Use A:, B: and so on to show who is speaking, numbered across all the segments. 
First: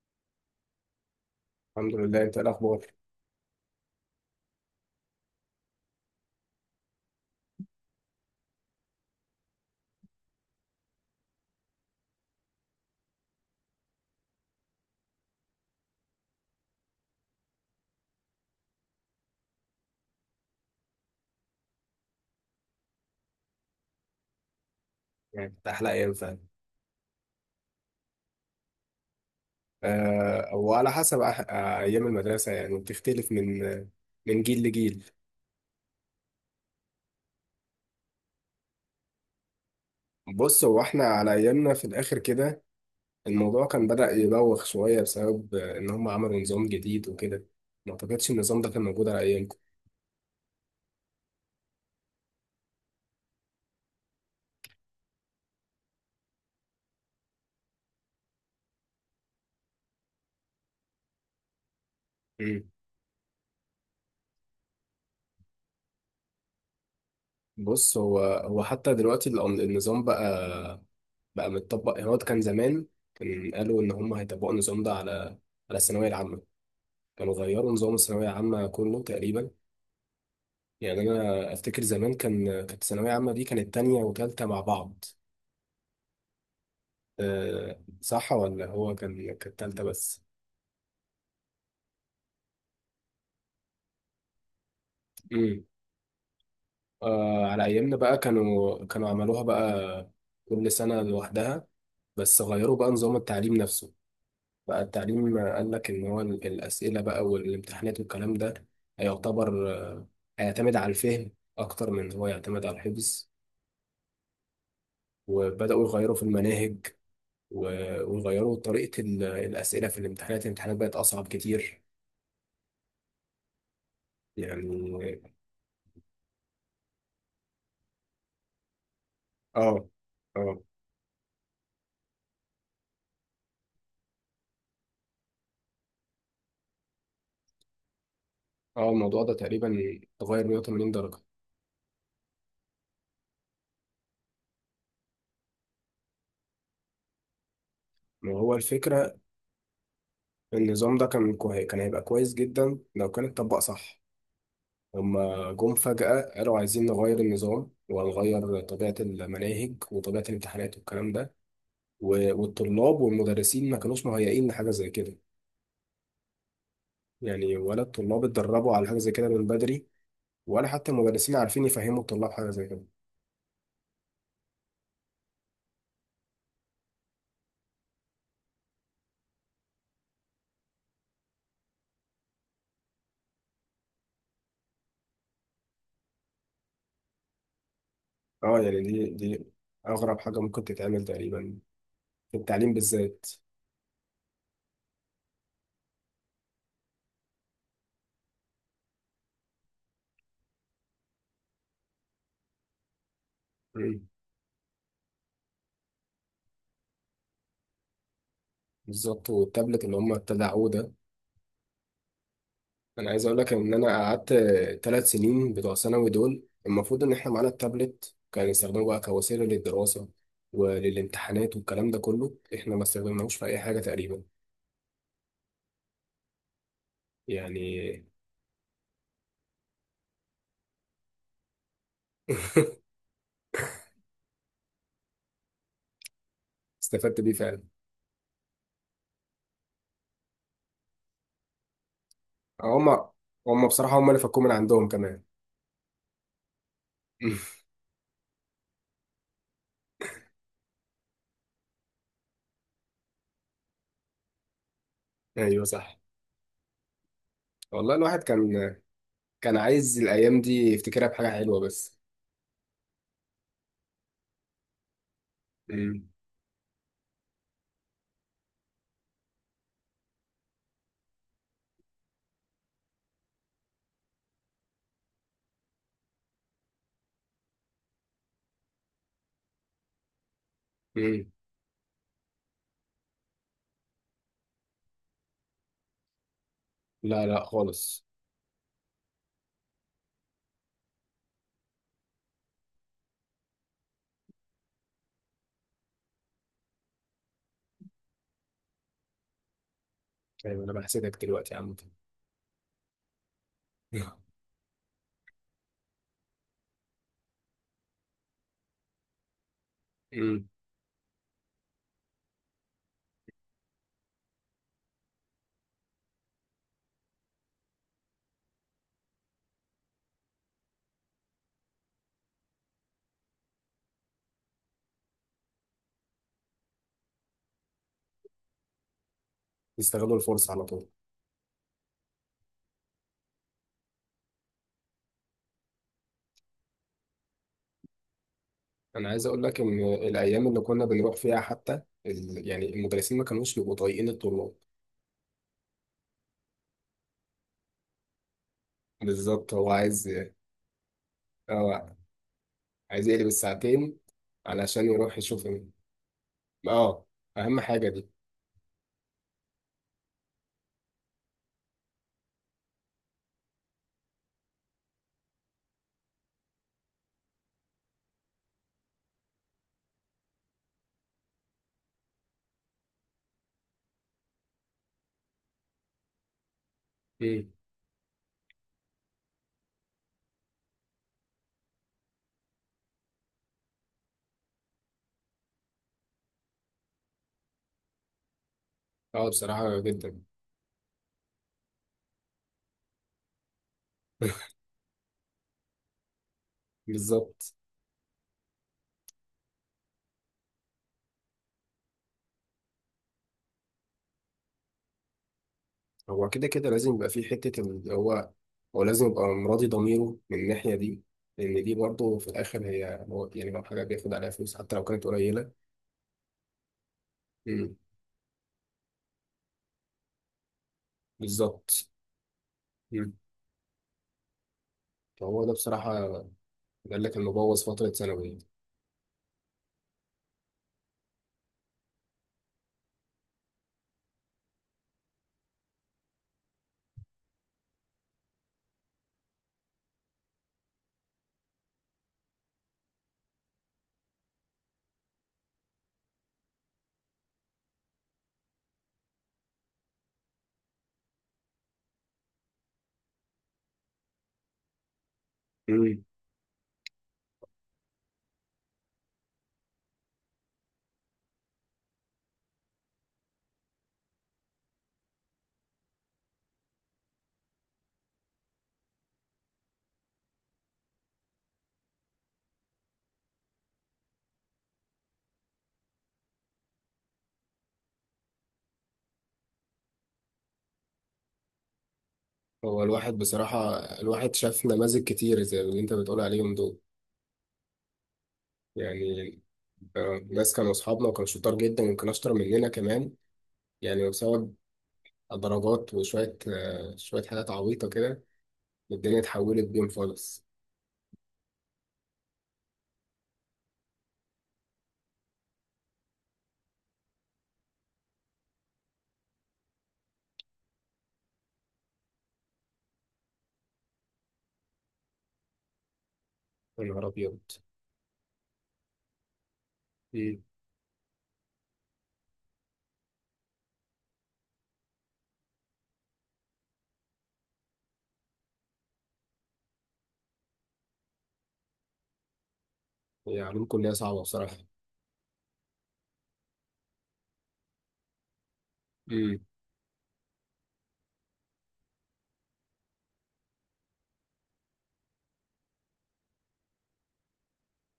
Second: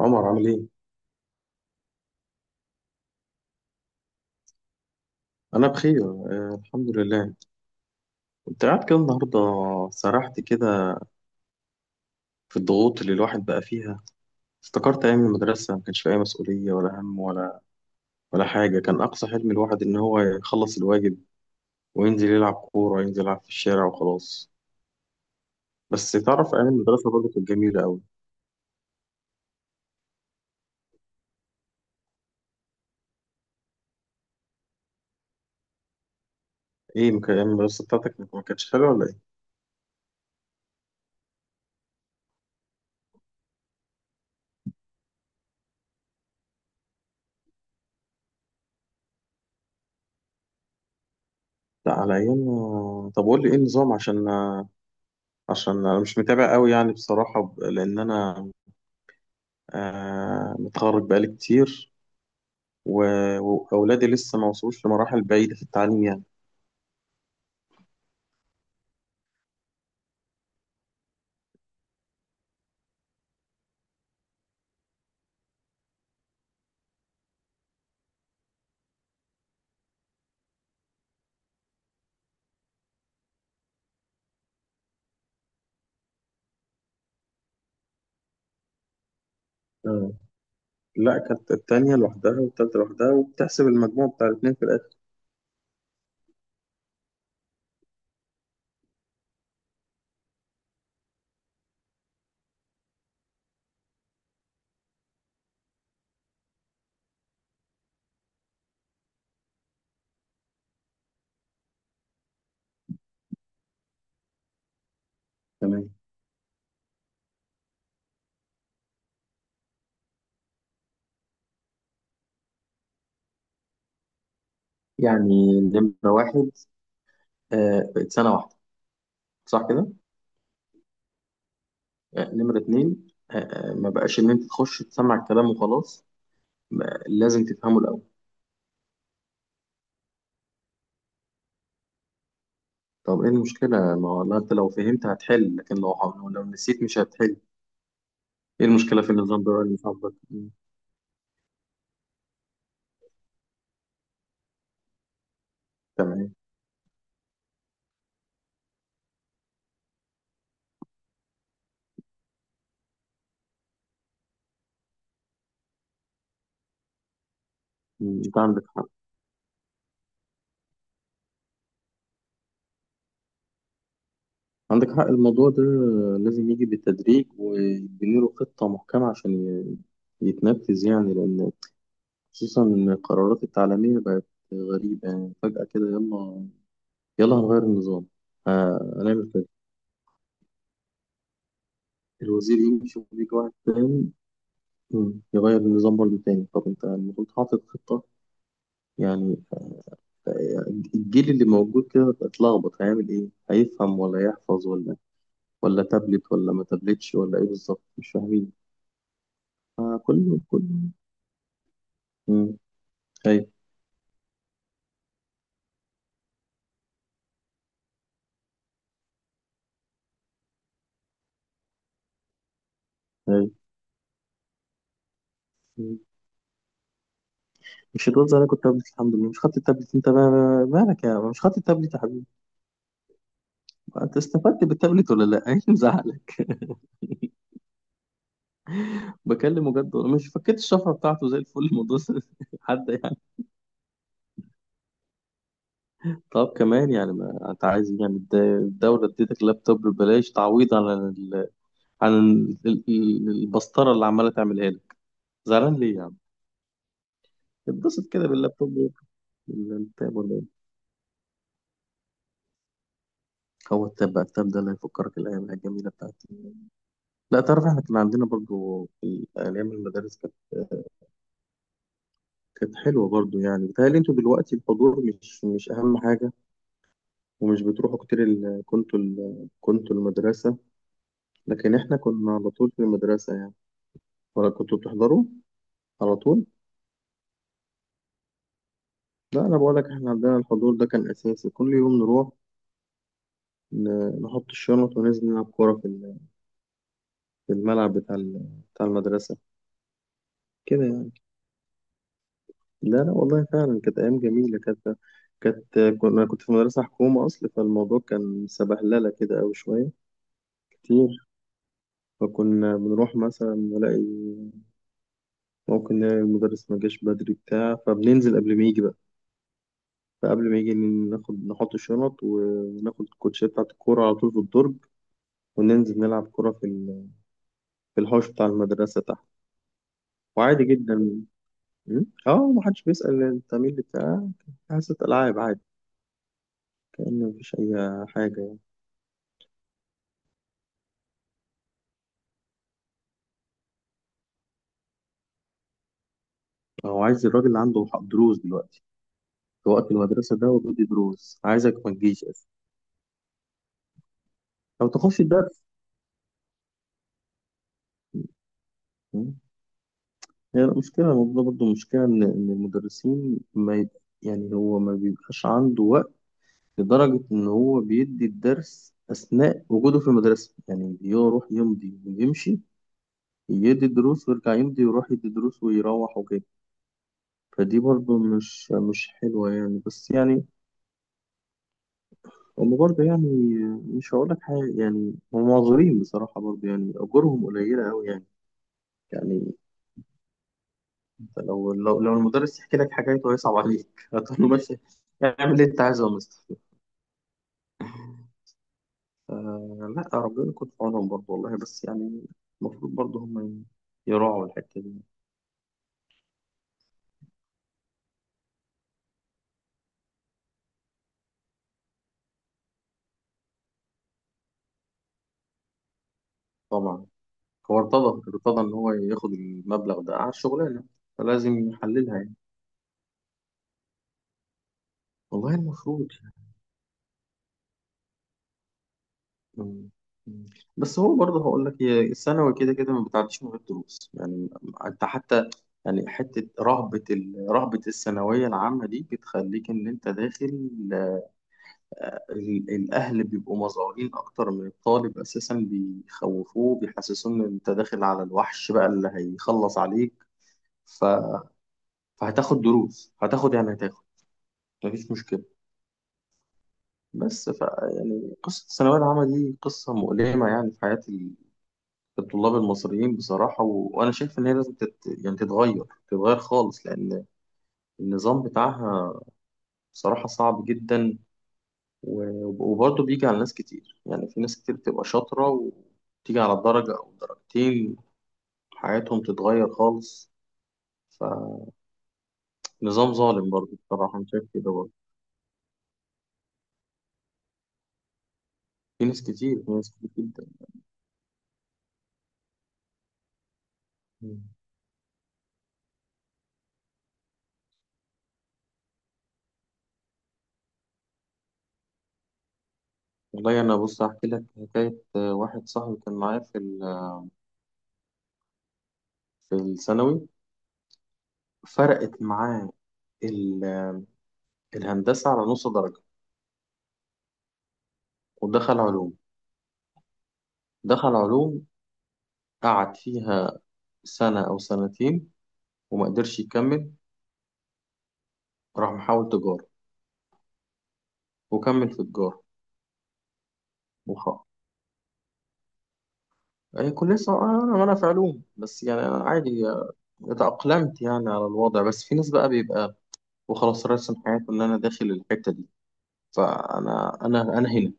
A: عمر عامل ايه؟
B: الحمد لله، انت ايه الاخبار؟
A: أنا بخير، الحمد لله. كنت قاعد كده النهاردة، سرحت كده في الضغوط اللي الواحد بقى فيها. افتكرت أيام المدرسة ما كانش فيها أي مسؤولية ولا هم ولا حاجة. كان أقصى حلم الواحد إن هو يخلص الواجب وينزل يلعب كورة، ينزل يلعب في الشارع وخلاص.
B: يعني كانت احلى
A: بس
B: ايام فعلا.
A: تعرف أيام المدرسة برضه كانت جميلة أوي.
B: أه، وعلى حسب أح آه، ايام المدرسه يعني بتختلف من جيل لجيل.
A: إيه، أيام المدرسة بتاعتك ما كانتش حلوة ولا إيه؟
B: بص، هو احنا على ايامنا في الاخر كده الموضوع كان بدأ يبوخ شويه بسبب ان هم عملوا نظام جديد وكده. ما اعتقدش النظام ده كان موجود على ايامكم.
A: لا، على أيامنا. طب قول لي إيه النظام، عشان عشان أنا مش متابع أوي يعني، بصراحة لأن أنا متخرج بقالي كتير.
B: مم.
A: و- وأولادي لسه ما وصلوش لمراحل بعيدة في التعليم يعني.
B: بص، هو حتى دلوقتي النظام بقى متطبق. يعني هو كان زمان، كان قالوا ان هم هيطبقوا النظام ده على الثانويه العامه. كانوا غيروا نظام الثانويه العامه كله تقريبا. يعني انا افتكر زمان كانت ثانويه عامه دي كانت تانية وتالتة مع بعض. أه صح، ولا هو كانت تالتة
A: اه،
B: بس؟
A: لا كانت التانية لوحدها والتالتة لوحدها، وبتحسب المجموع بتاع الاتنين في الآخر.
B: امم. أه على ايامنا بقى كانوا عملوها بقى كل سنه لوحدها. بس غيروا بقى نظام التعليم نفسه. بقى التعليم قال لك ان هو الاسئله بقى والامتحانات والكلام ده هيعتبر آه، هيعتمد على الفهم اكتر من إن هو يعتمد على الحفظ. وبداوا
A: تمام.
B: يغيروا في المناهج. وغيروا طريقة الأسئلة في الامتحانات. الامتحانات بقت أصعب كتير يعني.
A: يعني نمرة واحد، بقت سنة واحدة، صح
B: اه،
A: كده؟
B: اه،
A: آه. نمرة اتنين، ما بقاش إن أنت تخش تسمع الكلام وخلاص، لازم تفهمه الأول.
B: اه، الموضوع ده تقريبا اتغير 180 درجة.
A: طب إيه المشكلة؟ ما هو لا، أنت لو فهمت هتحل، لكن لو نسيت مش هتحل.
B: ما هو
A: إيه المشكلة في
B: الفكرة.
A: النظام ده اللي صاحبك؟ مم.
B: النظام ده كان هيبقى كويس جدا لو كان اتطبق صح. هما جم فجأة
A: تمام.
B: قالوا عايزين نغير النظام، وهنغير طبيعة المناهج وطبيعة الامتحانات والكلام ده. والطلاب والمدرسين ما كانوش مهيئين لحاجة زي كده. يعني ولا الطلاب
A: أنت عندك
B: اتدربوا
A: حق.
B: على حاجة زي كده من بدري، ولا حتى المدرسين عارفين يفهموا الطلاب حاجة زي كده.
A: عندك حق، الموضوع ده لازم يجي بالتدريج ويبني له خطة محكمة عشان يتنفذ يعني، لأن خصوصا إن القرارات التعليمية بقت غريبة يعني. فجأة كده، يلا يلا هنغير النظام،
B: اه، يعني
A: ه-
B: دي
A: هنعمل
B: دي
A: كده.
B: اغرب حاجه ممكن تتعمل تقريبا في
A: الوزير
B: التعليم
A: يمشي
B: بالذات.
A: ويجي واحد تاني، يغير النظام برضه تاني. طب أنت المفروض حاطط خطة يعني. الجيل اللي موجود كده اتلخبط، هيعمل إيه؟ هيفهم
B: مم.
A: ولا يحفظ، ولا تابلت ولا ما تابلتش، ولا إيه بالظبط؟ مش فاهمين.
B: بالظبط، والتابلت اللي هم
A: فكله
B: ابتدعوه
A: كله
B: ده.
A: كله.
B: انا عايز اقول
A: ايوه.
B: لك ان انا قعدت ثلاث سنين بتوع ثانوي. دول المفروض ان احنا معانا التابلت كان يستخدموه بقى كوسيله للدراسه وللامتحانات والكلام ده كله، احنا ما استخدمناهوش في
A: ايوه،
B: اي حاجه تقريبا يعني.
A: مش هتقول زي انا كنت تابلت الحمد لله مش خدت التابلت انت بقى؟ مالك يا عم، مش خدت التابلت يا حبيبي؟ انت استفدت بالتابلت ولا لا؟ ايه اللي مزعلك؟
B: استفدت بيه فعلا.
A: بكلمه جد والله، مش فكيت الشفره بتاعته زي الفل الموضوع؟
B: هم
A: حد يعني.
B: هم بصراحه، هم اللي فكوه من عندهم كمان.
A: طب كمان يعني، ما انت عايز إيه يعني؟ الدوله اديتك لابتوب ببلاش، تعويض عن ال... البسطره اللي عماله تعملها لك.
B: ايوه
A: زعلان ليه
B: صح.
A: يا عم؟
B: والله
A: اتبسط
B: الواحد
A: كده
B: كان
A: باللابتوب.
B: كان
A: ولا
B: عايز
A: التاب ولا
B: الأيام
A: إيه؟
B: دي يفتكرها بحاجة حلوة بس.
A: هو التاب بقى، التاب ده اللي هيفكرك الايام الجميله
B: مم.
A: بتاعتي؟ لا تعرف، احنا كان عندنا برضو في ايام المدارس كانت حلوه برضو يعني. بيتهيألي انتوا دلوقتي الحضور مش اهم حاجه، ومش بتروحوا كتير كنتوا المدرسه،
B: مم.
A: لكن احنا كنا على طول في المدرسه يعني. ولا كنتوا بتحضروا على طول؟
B: لا لا خالص.
A: لا، انا بقول لك احنا عندنا الحضور ده كان اساسي، كل يوم نروح ن... نحط الشنط وننزل نلعب كوره في في الملعب بتاع المدرسه،
B: أيوة، أنا
A: كده يعني.
B: بحسدك دلوقتي يا عم.
A: لا لا والله، فعلا كانت أيام جميلة. كانت كانت كنا كنت في مدرسة حكومة أصل، فالموضوع كان سبهللة كده أوي، شوية
B: مم.
A: كتير. فكنا بنروح مثلا ممكن نلاقي المدرس ما جاش بدري بتاع، فبننزل قبل ما يجي بقى. فقبل ما يجي نحط الشنط وناخد الكوتشيه بتاعة الكورة على طول في الدرج، وننزل نلعب كورة في في الحوش بتاع المدرسة تحت،
B: يستغلوا الفرصة على
A: وعادي
B: طول.
A: جدا. اه، محدش بيسأل انت مين اللي بتاع حصة ألعاب؟ عادي، كأن مفيش أي حاجة.
B: أنا عايز أقول لك إن الأيام اللي كنا بنروح فيها حتى يعني المدرسين ما كانوش بيبقوا طايقين الطلاب.
A: هو عايز الراجل اللي عنده دروس دلوقتي
B: بالظبط،
A: في
B: هو
A: وقت
B: عايز.
A: المدرسة ده، هو بيدي دروس، عايزك
B: هو
A: ما تجيش أصلا
B: عايز يقلب الساعتين علشان
A: أو
B: يروح
A: تخش
B: يشوف
A: الدرس.
B: اه، أهم حاجة دي.
A: م? هي المشكلة. الموضوع برضه مشكلة إن المدرسين ما يب... يعني هو ما بيبقاش عنده وقت، لدرجة إن هو بيدي الدرس أثناء وجوده في المدرسة يعني. بيروح يمضي ويمشي، يدي الدروس ويرجع يمضي ويروح يدي دروس ويروح وكده.
B: مم.
A: فدي برضه مش حلوة يعني. بس يعني هم برضه يعني، مش هقول لك حاجة يعني، هم معذورين بصراحة برضه يعني، أجورهم قليلة أوي يعني.
B: اه،
A: يعني
B: بصراحة جدا.
A: أنت لو المدرس يحكي لك حكايته هيصعب عليك. هتقول له ماشي، اعمل اللي أنت عايزه يا مستر.
B: بالظبط.
A: لا، ربنا يكون في عونهم برضه والله، بس يعني المفروض برضه هم يراعوا الحتة دي.
B: هو كده كده لازم يبقى في حتة اللي هو، هو لازم يبقى مراضي ضميره من الناحية دي. لأن دي برضه في الآخر هي هو يعني لو حاجة بياخد عليها فلوس حتى لو كانت قليلة.
A: طبعا.
B: مم.
A: هو ارتضى، إن هو ياخد المبلغ ده على الشغلانة، فلازم
B: بالظبط.
A: يحللها يعني.
B: مم. فهو ده
A: والله
B: بصراحة،
A: المفروض.
B: قال لك إنه بوظ فترة ثانوية.
A: مم. مم. بس هو برضه هقول لك، هي الثانوي كده كده ما بتعديش من غير دروس يعني. انت حتى يعني، حته رهبه رهبه الثانويه العامه دي، بتخليك ان انت الاهل بيبقوا مزعورين اكتر من الطالب اساسا، بيخوفوه، بيحسسوه ان انت داخل على الوحش بقى اللي هيخلص عليك. ف... فهتاخد دروس، هتاخد يعني، هتاخد، مفيش مشكله.
B: مم.
A: بس يعني قصه الثانويه العامه دي قصه مؤلمه يعني، في حياه الطلاب المصريين بصراحة. وأنا شايف إن هي لازم يعني تتغير خالص، لأن النظام بتاعها بصراحة صعب جدا. و... وبرضه بيجي على ناس كتير يعني. في ناس كتير بتبقى شاطرة وتيجي على درجة أو درجتين، حياتهم تتغير خالص. فنظام
B: هو الواحد
A: ظالم
B: بصراحة،
A: برضه، بصراحة أنا
B: الواحد
A: شايف
B: شاف
A: كده برضه.
B: نماذج كتير زي اللي أنت بتقول عليهم دول
A: في ناس
B: يعني.
A: كتير، في ناس كتير جدا.
B: ناس كانوا أصحابنا وكانوا شطار جدا يمكن أشطر مننا كمان. يعني
A: مم.
B: بسبب درجات وشوية آه، شوية حاجات عبيطة كده. الدنيا اتحولت بيهم خالص.
A: والله أنا بص أحكي لك حكاية، واحد صاحبي كان معايا في في الثانوي، فرقت معاه ال... الهندسة على نص درجة،
B: يا نهار أبيض.
A: ودخل علوم.
B: مم.
A: دخل علوم قعد فيها سنة أو سنتين وما قدرش يكمل، راح محاول تجارة وكمل في تجارة.
B: هي علوم كلية صعبة
A: وخ
B: بصراحة.
A: هي كلية صعبة. أنا في علوم بس يعني، أنا
B: مم.
A: عادي اتأقلمت يعني على الوضع، بس في ناس بقى بيبقى وخلاص راسم حياته إن أنا داخل الحتة دي، فأنا أنا أنا هنا،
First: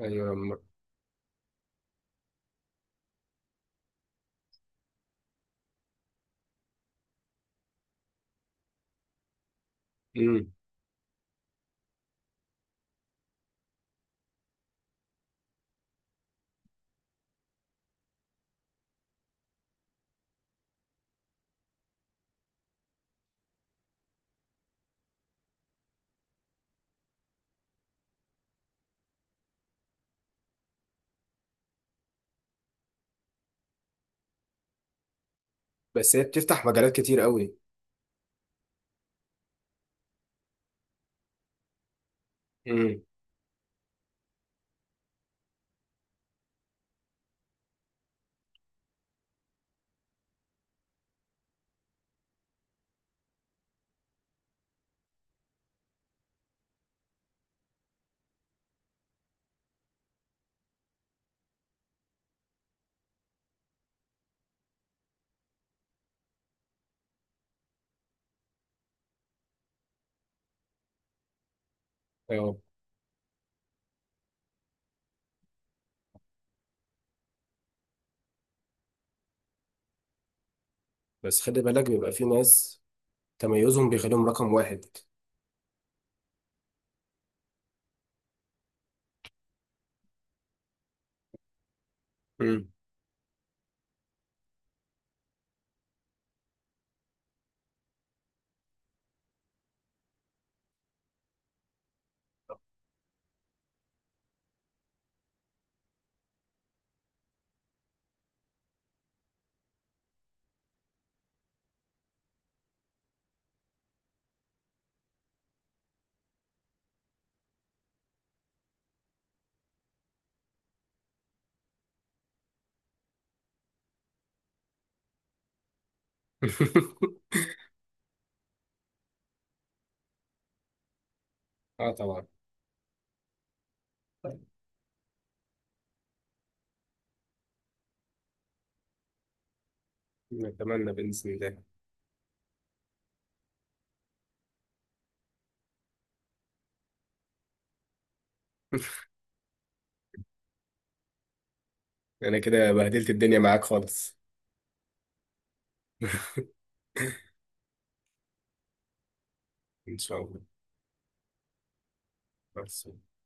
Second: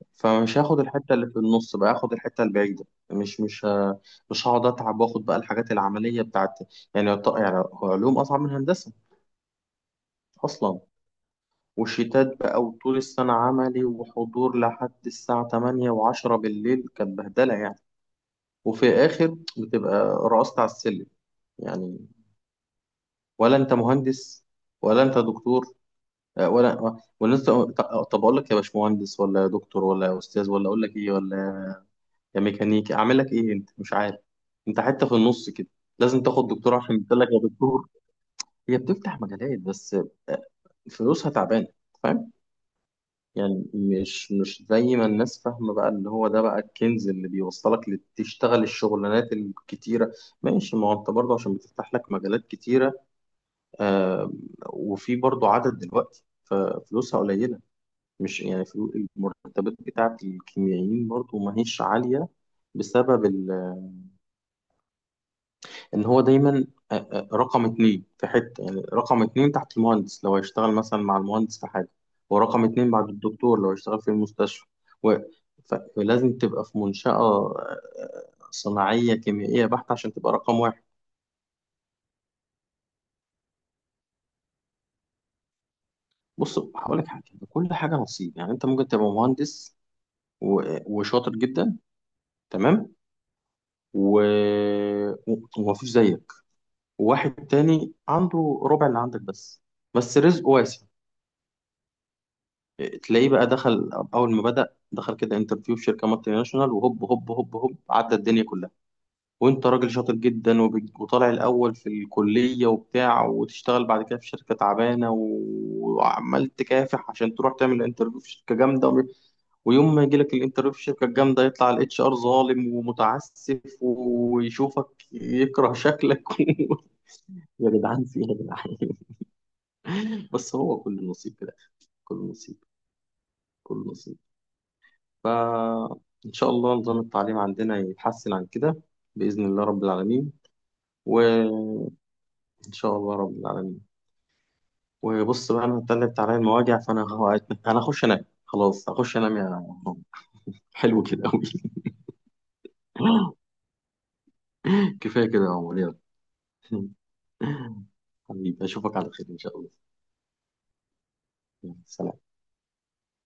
B: أيوة
A: فمش هاخد الحتة اللي في النص بقى، هاخد الحتة البعيدة. مش مش ه- مش هقعد أتعب وآخد بقى الحاجات العملية بتاعت. يعني يعني هو علوم أصعب من هندسة
B: مم.
A: أصلا، وشتات بقى، وطول السنة عملي وحضور لحد الساعة 8:10 بالليل، كانت بهدلة يعني. وفي الآخر بتبقى رقصت على السلم يعني، ولا أنت مهندس ولا أنت دكتور، ولا أنت. طب أقول لك يا باشمهندس ولا يا دكتور ولا يا أستاذ ولا أقول لك إيه، ولا يا ميكانيكي أعمل لك إيه؟ أنت مش عارف، أنت حتى في النص كده.
B: بس هي
A: لازم تاخد
B: بتفتح
A: دكتور
B: مجالات
A: عشان
B: كتير
A: يقول لك يا
B: قوي.
A: دكتور. هي بتفتح مجالات بس آه، فلوسها تعبانة. فاهم؟
B: مم.
A: يعني مش زي ما الناس فاهمة بقى، اللي هو ده بقى الكنز اللي بيوصلك تشتغل الشغلانات الكتيرة. ماشي، ما هو انت برضه عشان بتفتح لك مجالات كتيرة، آه، وفي برضه عدد دلوقتي ففلوسها قليلة. مش يعني المرتبات بتاعت الكيميائيين برضه ما هيش عالية، بسبب ان هو دايما رقم اتنين في حته يعني. رقم اتنين تحت المهندس لو هيشتغل مثلا مع المهندس في حاجه،
B: أيوة،
A: ورقم اتنين بعد الدكتور لو هيشتغل في المستشفى. و... فلازم تبقى في منشأة صناعية كيميائية بحتة عشان تبقى رقم واحد.
B: بس خلي بالك، بيبقى في ناس تميزهم بيخليهم رقم واحد.
A: بص هقول لك حاجة، كل حاجة نصيب يعني. انت ممكن تبقى مهندس وشاطر جدا،
B: مم.
A: تمام، و... ومفيش زيك، وواحد تاني عنده ربع اللي عندك بس، بس رزقه واسع. تلاقيه بقى اول ما بدأ دخل كده انترفيو في شركه مالتي ناشونال، وهوب هوب هوب هوب عدى الدنيا كلها. وانت راجل شاطر جدا وطالع الاول في الكليه وبتاع، وتشتغل بعد كده في شركه تعبانه، وعمال تكافح عشان تروح تعمل انترفيو في شركه جامده، ويوم ما يجي لك الانترفيو في الشركه الجامده، يطلع الـ HR ظالم ومتعسف ويشوفك يكره شكلك. يا جدعان، في ايه يا جدعان؟ بس هو كل نصيب كده،
B: اه،
A: كل
B: طبعا.
A: نصيب، كل نصيب. فإن شاء الله نظام التعليم عندنا يتحسن عن كده، بإذن الله رب العالمين.
B: نتمنى بإذن الله.
A: وإن شاء الله رب العالمين. وبص بقى، أنا اتقلبت عليا المواجع، أنا هخش أنام خلاص، هخش أنام يا عمر. حلو كده أوي.
B: أنا كده بهدلت الدنيا معاك خالص.
A: كفاية كده يا عمر، يلا. حبيبي أشوفك على خير إن شاء الله.
B: إن شاء الله.
A: يلا، سلام.
B: بس.